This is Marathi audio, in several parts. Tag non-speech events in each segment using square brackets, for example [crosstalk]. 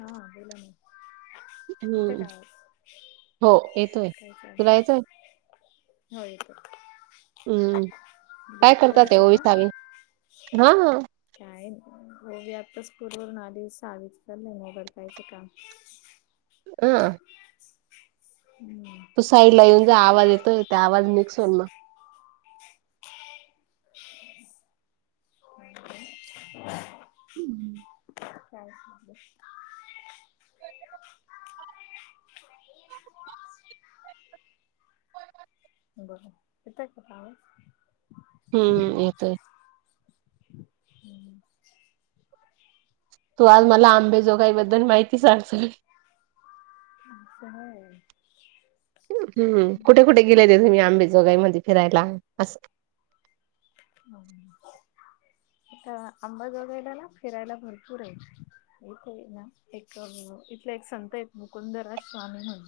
हा बोला ना! येतं हम्म, का आवाज हो येतोय काय तुला चालू याचंय. हो येत, हम्म काय करतात ते ब्युटीवररच आहे का? ओविसावी हा हा. काय होगी आत्ता स्कूलवरून आली, सावी चाललंय मोघडकायचं काम. ह. हम्म. तू साईड ला येऊन जे, आवाज येतोय त्या आवाज मिक्स होन मग. [inaudible] [unintelligible] बरं किता कता आहे? हम्मम यतोय. [inaudible] तू आज मला आंबेजोगाई बद्दल, माहिती सांगतो. चश. हम्म कुठे कुठे गेले ते तुम्ही, आंबेजोगाई मध्ये फिरायला असं? [inaudible] आता आंबा जोगायला ना फिरायला भरपूर आहे. एक का आहे ना एक इथले एक संत आहेत, मुकुंदराज स्वामी म्हणून.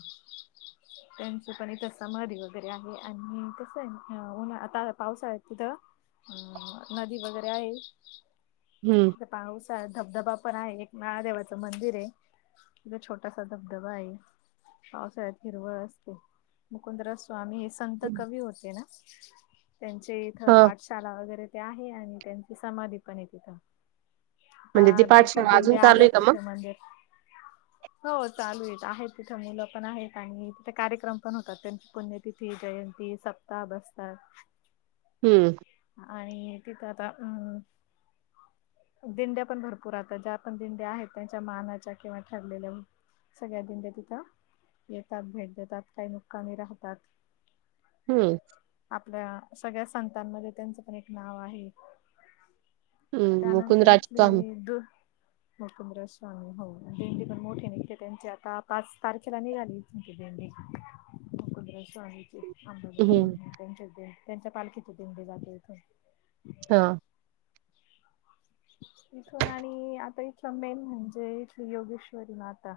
त्यांच पण इथं समाधी वगैरे आहे आणि तसं आहे हा उन्हा आणि आता पावसाळ्यात तिथं हा नदी वगैरे आहे. हम्म. ते पाऊसा धबधबा पण आहे, एक महादेवाचं मंदिर आहे. तिथं छोटासा धबधबा आहे. पावसाळ्यात हिरवळ, असते मुकुंदरा स्वामी. संत कवी होते ना, त्यांचे इथ हा पाठशाला वगैरे ते आहे आणि त्यांची समाधी पण आहे तिथं. म्हणजे ती ताय भरपूर पाठशाळा अजून दिंडे चालू आहे आल्याय का मग? तिथे मंदिर. हो चालू आहे आहेत तिथे मुलं पण आहेत आणि तिथे कार्यक्रम पण होतात त्यांची पुण्य तिथी जयंती सप्ता बस्तर हम्म. आणि तिथं आता उम्म दिंड्या पण भरपूर आता ज्या पण दिंड्या आहेत त्यांच्या मानाच्या किंवा ठरलेल्या सगळ्या दिंडे्या तिथं येतात, भेट देतात काही मुक्कामी राहतात. हम्म. आपल्या, सगळ्या संतांमध्ये त्यांचं पण एक नाव आहे. हम्म त्यानंतर मुकुंदराज स्वामी इथले दु मकुंद्र स्वामी हो देंडी पण मोठी अन इथे त्यांची आता पाच तारखेला निघाली [unintelligible] हम्म अंबाबा त्यांच्या दि त्यांच्या पालखीचे दिंडी जाते, इथून अ हा. इथून आणि आता इथलं मेन म्हणजे इथली योगेश्वरी माता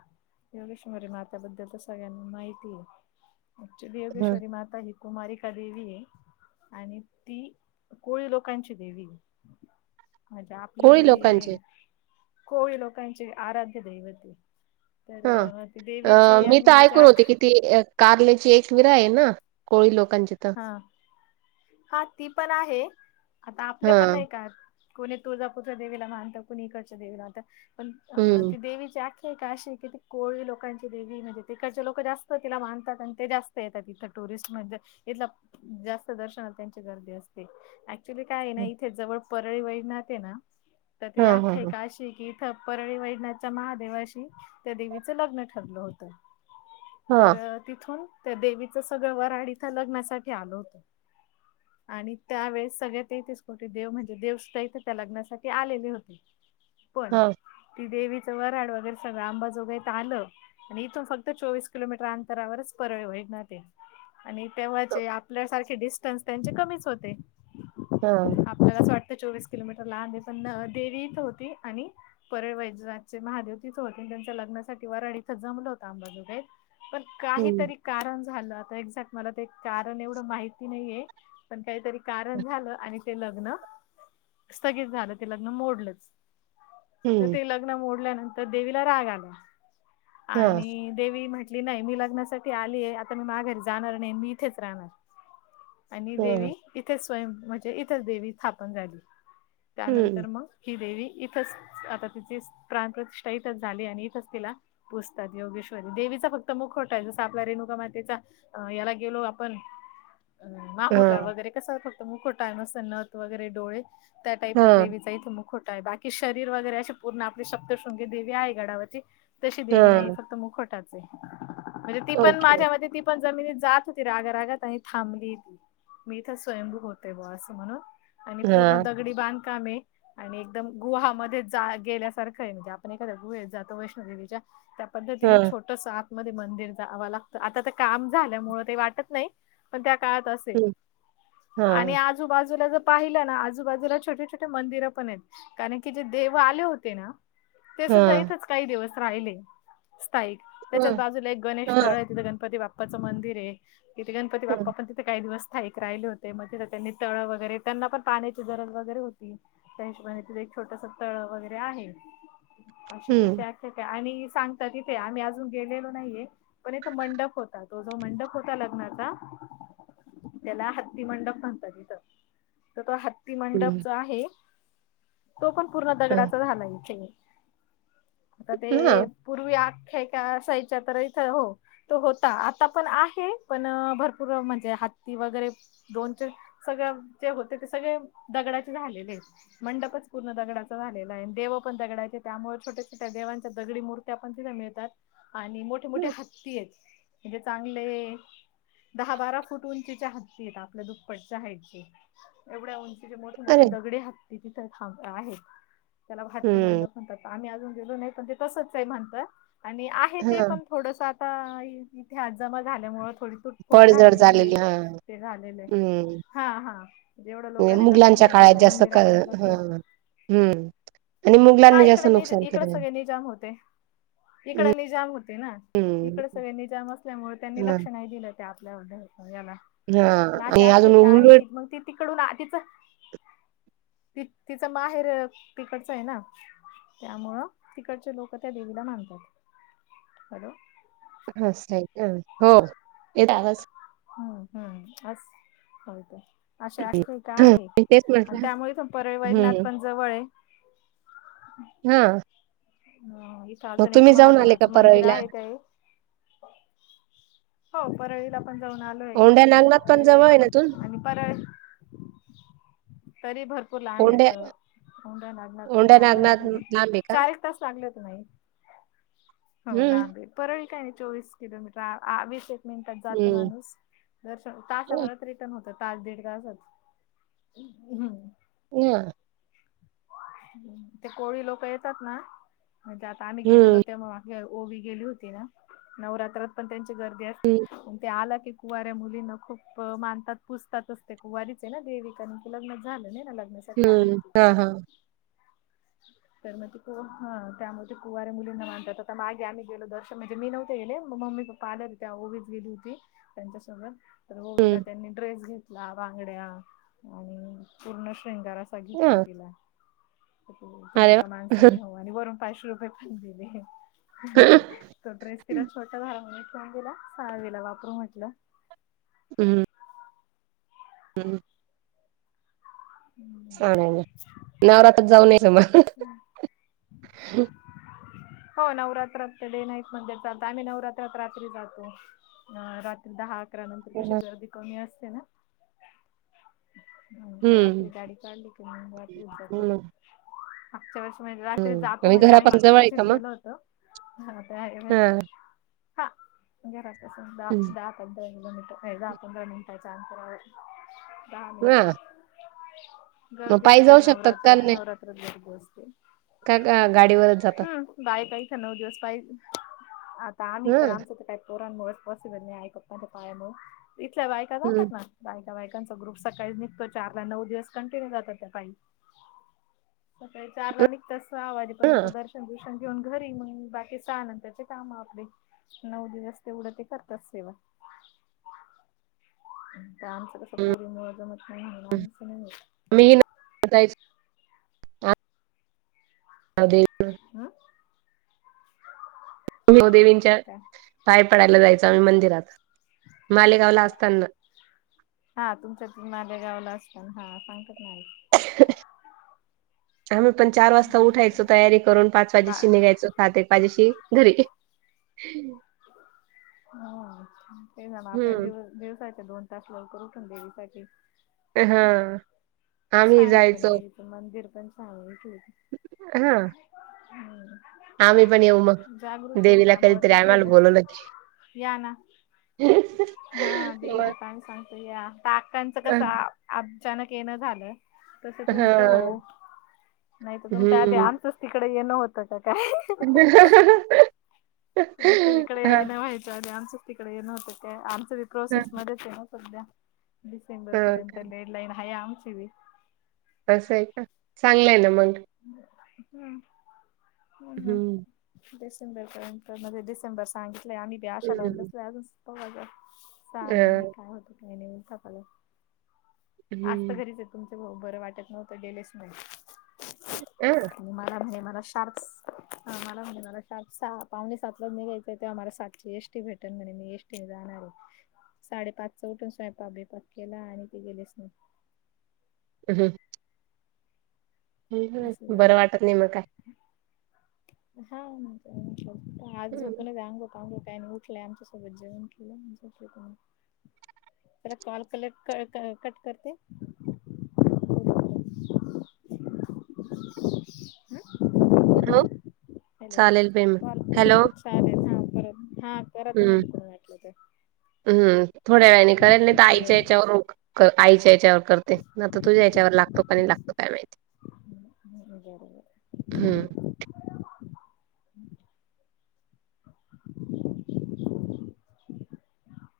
योगेश्वरी मात्या बद्दल तर, सगळ्यांना माहिती ऍक्च्युली हा योगेश्वरी माता ही. कुमारिका देवी हे आणि ती कोळी लोकांची देवी हे. म्हणजे कोळी आपली लोकांचे कोळी, लोकांची आराध्य दैवते. हा. तर ती अ, देवीची मी तर आणि ऐकून जाक. होते की ती कारल्याची एक विरा आहे, ना कोळी लोकांची तर ह, हा ती पण आहे, आता आपले पण हां. नाही का? कोणी तुळजापूरच्या देवीला मानतं कुणी इकडच्या देवीला म्हणत पण अ हं. ती देवीची ते काशी कि ते कोळी लोकांची देवी म्हणजे तिकडचे ललोकं जास्त तिला मानतात आणि ते जास् तिथं टुरिस्ट म्हणजे इथला जास्त दर्शना त्यांची गर्दी असते ऍक्च्युली काय आहे ना हं. इथे जवळ परळी वई नाते ना तर ती हां, हां, अख्खे हां. काशी की त्या परळी वैणाच्या महादेवाशी त्या देवीचं लग्न ठरलं होतं. तर हां, तिथून त्या देवीचं सगळं वराड इथं लग्नासाठी आलं होतो. आणि त्यावेळेस सगळ्या ते तीस कोटे देव म्हणजे देवस्थ इथं त्या लग्नासाठी आलेली होते. पण हां. ती देवीचा वराड वगैरे सगळं आंबाजोगायत आलं. आणि इथून फक्त चोवीस किलोमीटर अंतरावरच परवे वेग ना ते. आणि तेव्हाचे आपल्यासारखे डिस्टन्स त्यांचे, कमीच होते. हा. आपल्याला असं वाटतं, चोवीस किलोमीटर लांबे पण देवी तर होती आणि. परळ वैजनाथचे महादेव तिचं होते आणि त्यांच्या लग्नासाठी वारड इथं जमलं होता आंबाजोगई पण हं, काहीतरी कारण झालं आता एक्झक् मला ते कारण एवढं माहिती नाहीये पण काहीतरी कारण झालं आणि ते लग्न स्थगित झालं ते लग्न मोडलच तर हं. ते लग् तिनं मोडल्यानंतर देवीला राग आला हां, आणि देवी म्हटली नाही मी लग्नासाठी आली आहे, आता मी माघारी जाणार नाही मी इथेच राहणार. आणि हां. देवी इथेच स्वयं म्हणजे इथेच देवी स्थापन झाली. हं. त्यानंतर मग ही देवी इथच आता तिची प्राण प्रतिष्ठा इथच झाली आणि इथंच तिला. पुजतात योगेश्वरी देवीचा फक्त मुख खोटा आहे जस आपला रेणुका मातेचा. याला गेलो आपण माहुर रा हां, वगैरे कसा फ ग खोटामसत नथ वगैरे डोळे त्या टाईपच हां, देवीचाथ मुखव बाकी शरीर वगैरे अशी पूर्ण, आपली सप्तश्रृंगी देवी आहे गडावरची. तशी देवी नाही ही हां. फक्त मुखोटाच आहे, म्हणजे ती पण ओके. माझ्यामते ते जमीनीत जात होती राग रागात आणि थांबली ती, मी इथे स्वयंभू होतेय बुवा असं म्हणून. आणि पूर्ण हां, दगडी बांधकामे. आणि एकदम गुहामध्ये जा गेल्यासारखं आहे म्हणजे आपण एखाद्या गुहेत जातो वैष्णोदेवीच्या. त्या पद्धतीने हां. छोट सतमध्येध्ये मंदिर जावं लागतं आता त्या काम झाल्यामुळे ते वाटत नाही, पण त्या काळात असेल हं. आणि हां, आजू आजूबाजूला ज पाहिलं ना आजूबाजूला छोटे छोटे मंदिर पण आहेत. कारण की जे देव आले होते ना ते सुद्धा हां. इथच काही दिवस राहिले. स्थायिक त्याच्याच हं, बाजूला एक गणेश स्थळ हां, आहे, तिथे गणपती बाप्पाचं मंदिर आहे. तीत गणपती बाप्पा हं. पण तित काही दिवस थाईक राहिले होते, मग तिथे त्यांनी तळं वगैरे त्यांना पण पाण्याची गरज वगैरे होती. त्या हिशोबाने तीथे एक छोटंसं तळ वगैरे आहे. अशी तिथे हं, आख्या आहे आणि सांगता तिथे आम्ही अजून गेलेलो नाहीये. पण इथ मंडप होता तो जो, मंडप होता लग्नाचा. त्याला हत्ती मंडप म्हणतात, इथं तर तो हत्ती. ती मंडप हं. जो आहे तो पण, पूर्ण दगडाचा झाला आहे इथे. आता ते हं. हां. पूर्वी आख्या का, असायच्या तर इथ हो तो होत आता पण आहे पण भरपूर म्हणजे हत्ती वगैरे. दोनचे सगळ जे होते ते, सगळे दगडाचे झालेलेत. मंडपच पूर्ण दगडाचचा झालेला आहे देव पण दगडायचे त्यामुळे छोट्या छोट्या देवांच्या दगडी मूर्ती त्या पण तिथ मिळतात आणि मोठे मोठे हं. हत्ती आहेत, म्हणजे चांगले. दहा बारा फूट उंचीच्या हत्ती आहेत आपल्या दुप्पटच्या हाईट एवढ्या उंच मोठे मोठे अरे! दगडे हत्ती तिथांब आहे त्याला हाती हं. मंडप. म्हणतात आम्ही अजून गेलो नाही पण ते तसंच आहे म्हणतात, आणि आहे ते हां. पण थोडंसं आता. इथे आज जमा झाल्यामुळे थोडी. तुटफोट पडझड झालेली आहे ह. ते झालेलं आहे हम्म हा हा जेवढं लोकांनी लक्ष मुघलांच्या नाही काळात दिले जास्त मंदिराकडे लक्ष आहे. हा. हम्म. हा इकडे निज, इकडे सगळे निजाम होते इकड निजाम होते ना हम्म इकडे सगळे निजाम असल्यामुळे त्यांनी हा लक्ष नाही दिलं. ते आपल्या व याला. हा पण अशी आणि अजून आख्यायिका आहे उल्लूयेत. की मग ती तिकडून आ तिचं त तिचं माहेर तिकडचं आहे ना? त्यामुळं तिकडचे लोक त्या देवीला मानतात, हॅलो? [unintelligible] हो येत आवाज. हम्म हम्म असं होय ते. अशा आखिका हं, आहे मी तेच आणि म्हटलं त्यामुळे पण परळी वैदनात हम्म पण जवळ आहे. हा. अं... इथे मग अजून एक तुम्ही जाऊन आले का महादेवाचं मंदिर परळीला आहे ते. हो, परळीला पण जाऊन आलो. कोंडे नागनाथ पण जवळ आहे ना इथून? परळ तरी भरपू भरपूर लांब औंढ्या आहे, हंड नागनाला व औंढ्या आमार नागनाथ लांब आहे का चाळीस तास लागले होते ना आई. हो हम्म लांबी परळी काय नाही चोवीस किलोमीटर आ वीस हे. मिनटात जात हम्म माणूस, दर्शन तासा हा भरात तो म्हणतो तास दीड तासच. ह. ते कोळी लोक येतात ना, म्हणजे आता आम्ही गेलेलो. हम्म त्यामुळे हे ओवी गेली होती, ना नवरात्रात पण त्यांची गर्दी असते हम्म पण ते आला की. कुवऱ्या मुलींना खूप मानतात पुजतात, ते कुवारीच ना देविकानी की लग्न झालं नाही ना लग्न. हम्म हा हा. तर मग ते त्यामुळे कुवऱ्या मुलींना मानतात. माघे आम्ही गेलो दर्शन, म्हणजे मी नव्हतेे गेले मम्मी पप्पा आले होते तेव्हा ओवीच गेली होती. त्यांच्या सोबत तर ओवीला हम्म त्यांनी ड्रेस घेतला, बांगड्या आणि पूर्ण शृंगार असतो. हा बघितल पण अरे वा एका माणसानी हो. आणि वरून पाचशे रुपये पण दिले. तो ड्रेस तिला छोटा झाला म्हणून, ठेऊन दिला सहावीला वापरू म्हटलं. हम् हम. ह. चा नवरात्रात जाऊन यायचं मग. [inaudible] हो नवरात्रात ते डे नाईट मध्ये देतात, आम्ही नवरात्रात रात्री जातो. हा रात्री दहा अकरा नंतर कशी गर्दी कमी असते ना. हो रात्री गाडी काढली की, मग रात्रीच जातो. हम्म मागच्या वर्षी म्हणजे रात्री हम्म जातो, आणि म्हणजे आम्ही घरापासून मागच्या जवळ आहे वर्षीच का मग? गेलो होतो. हा नाते आहे, हा घरातच दाब पंधरा किलोमीटर ए दहा पंधरा मिनिटाच्या अंतरा वर, आहे दहा मिनट. हा मग गर्दी पायी जाऊ असतेच, शकतात का नवरात्रात नाही नवरात्रात गर्दी असते. का गा गाडीवरच जातात? हम्म बाई काय का नऊ दिवस पाय आता आम्ही हा तर, आमच काय. पोरांमुळे पॉसिबल नाही आहे पप्पांच्या पायामुळे इथल्या बायका हम्म जातात ना. बायका बायकांचा, ग्रुप सकाळी निघतो. चारला नऊ दिवस कंटिन्यू जातात, त्या पाई सकाळी चारला निघता. सहा हा वाजेपर्यंत दर्शन दुर्शन घेऊन, घरी मग बाकी सहा नंतरचे काम आपले. नऊ दिवस तेवढं ते करतात सेवा. आमचं कसं पोरीमुळे जमत नाही, म्हण आमचं नाही होत. मी ना? आ. हा. कुलदेवींच्या काय पाय पडायला जायचो, आम्ही मंदिरात मालेगावला असतांना ना. हा तुमच्या त माले गावला असतात, हा सांगतातना आई. ह. आम्ही पण चार वाजता उठायचो, तयारी करून पाच वाजेशी आई निघायचो सात एक वाजेशी घरी. हम्म. ते झालं, आपल्या हम्म दिवस दिवसाचे दोन. तास लवकर उठून देवीसाठी. हा. आम्ही छान आहे, पण जायचो देवीचं मंदिर पण छान आहे. हा. हम्! आम्ही पण येऊ मग देवीला, त्यामुळे कधीतरी आम्हाला तिथलेलं बोलवलकी. या ना हा देवीला मग तर आम्ही सांगतो. या आत्याचं कसं अचानक, येणं झालं! तसं तुमच हा होवो. नाही तर तुमच्या आधी हम्म. आमचंच तिकडं येणं होतं का काय? [inaudible] तुमचं इकडे हां, येणं व्हायचं आधीच आमचंच तिकडं येणं होतंय का काय. आमच हां, प्रोसेसमध्येच आहे ना सध्या, डिसेंबर हां. पर्यंत डेडलाईन आहे आमची बी. असं आहे का, चांगलंय ना मग. हम्म हम्म हं, हम्म. डिसेंबरपर्यंत म्हणजे डिसेंबर सांगितलंय आम्ही बी आशा लावून हं. बसलोय अजून. [unintelligible] सहा महिने अ, काय होतं काय नाही [unintelligible] आज तर हं. घरीच आहे तुमचे भाऊ. बरं वाटत नव्हतं गेलेच नाही. अं... मला म्हणे मला शार्प मला म्हणे मला शार्प सहा पावणे सातलाच निघायचे आहे. त्या मला सातची एस ती भेट म्हणे मी, एसटीन जाणार आहे. साडेपाच उठून स्वयंपाक बिपाक केला आणि ते गेलेच नाही. हम्म. असं झालं. बरं वाटत नाही, मग काय. हा.. आज हं. झोपूनच आज आगं. पावणे काय उठले आमच्यासोबत जेवण केलं आणि झोपले पण. जरा कॉल कलेक्ट क क कट करते. हम्म. हॅलो चालेल, बाई मग कॉल हॅलो. चालेल हा, बरं हा.. करा तुम्ही हम्म तिकडून वाटलं तर हम्म. थोड्या वेळाने करेल नाही, तर वेळ आईच्या याच्यावर रुख आईच्या हेच्यावर. करते. नाही तर तुझ्या ह्याच्यावर लागतो की नाही लागतो काय माहिती. बरोबर हम्म.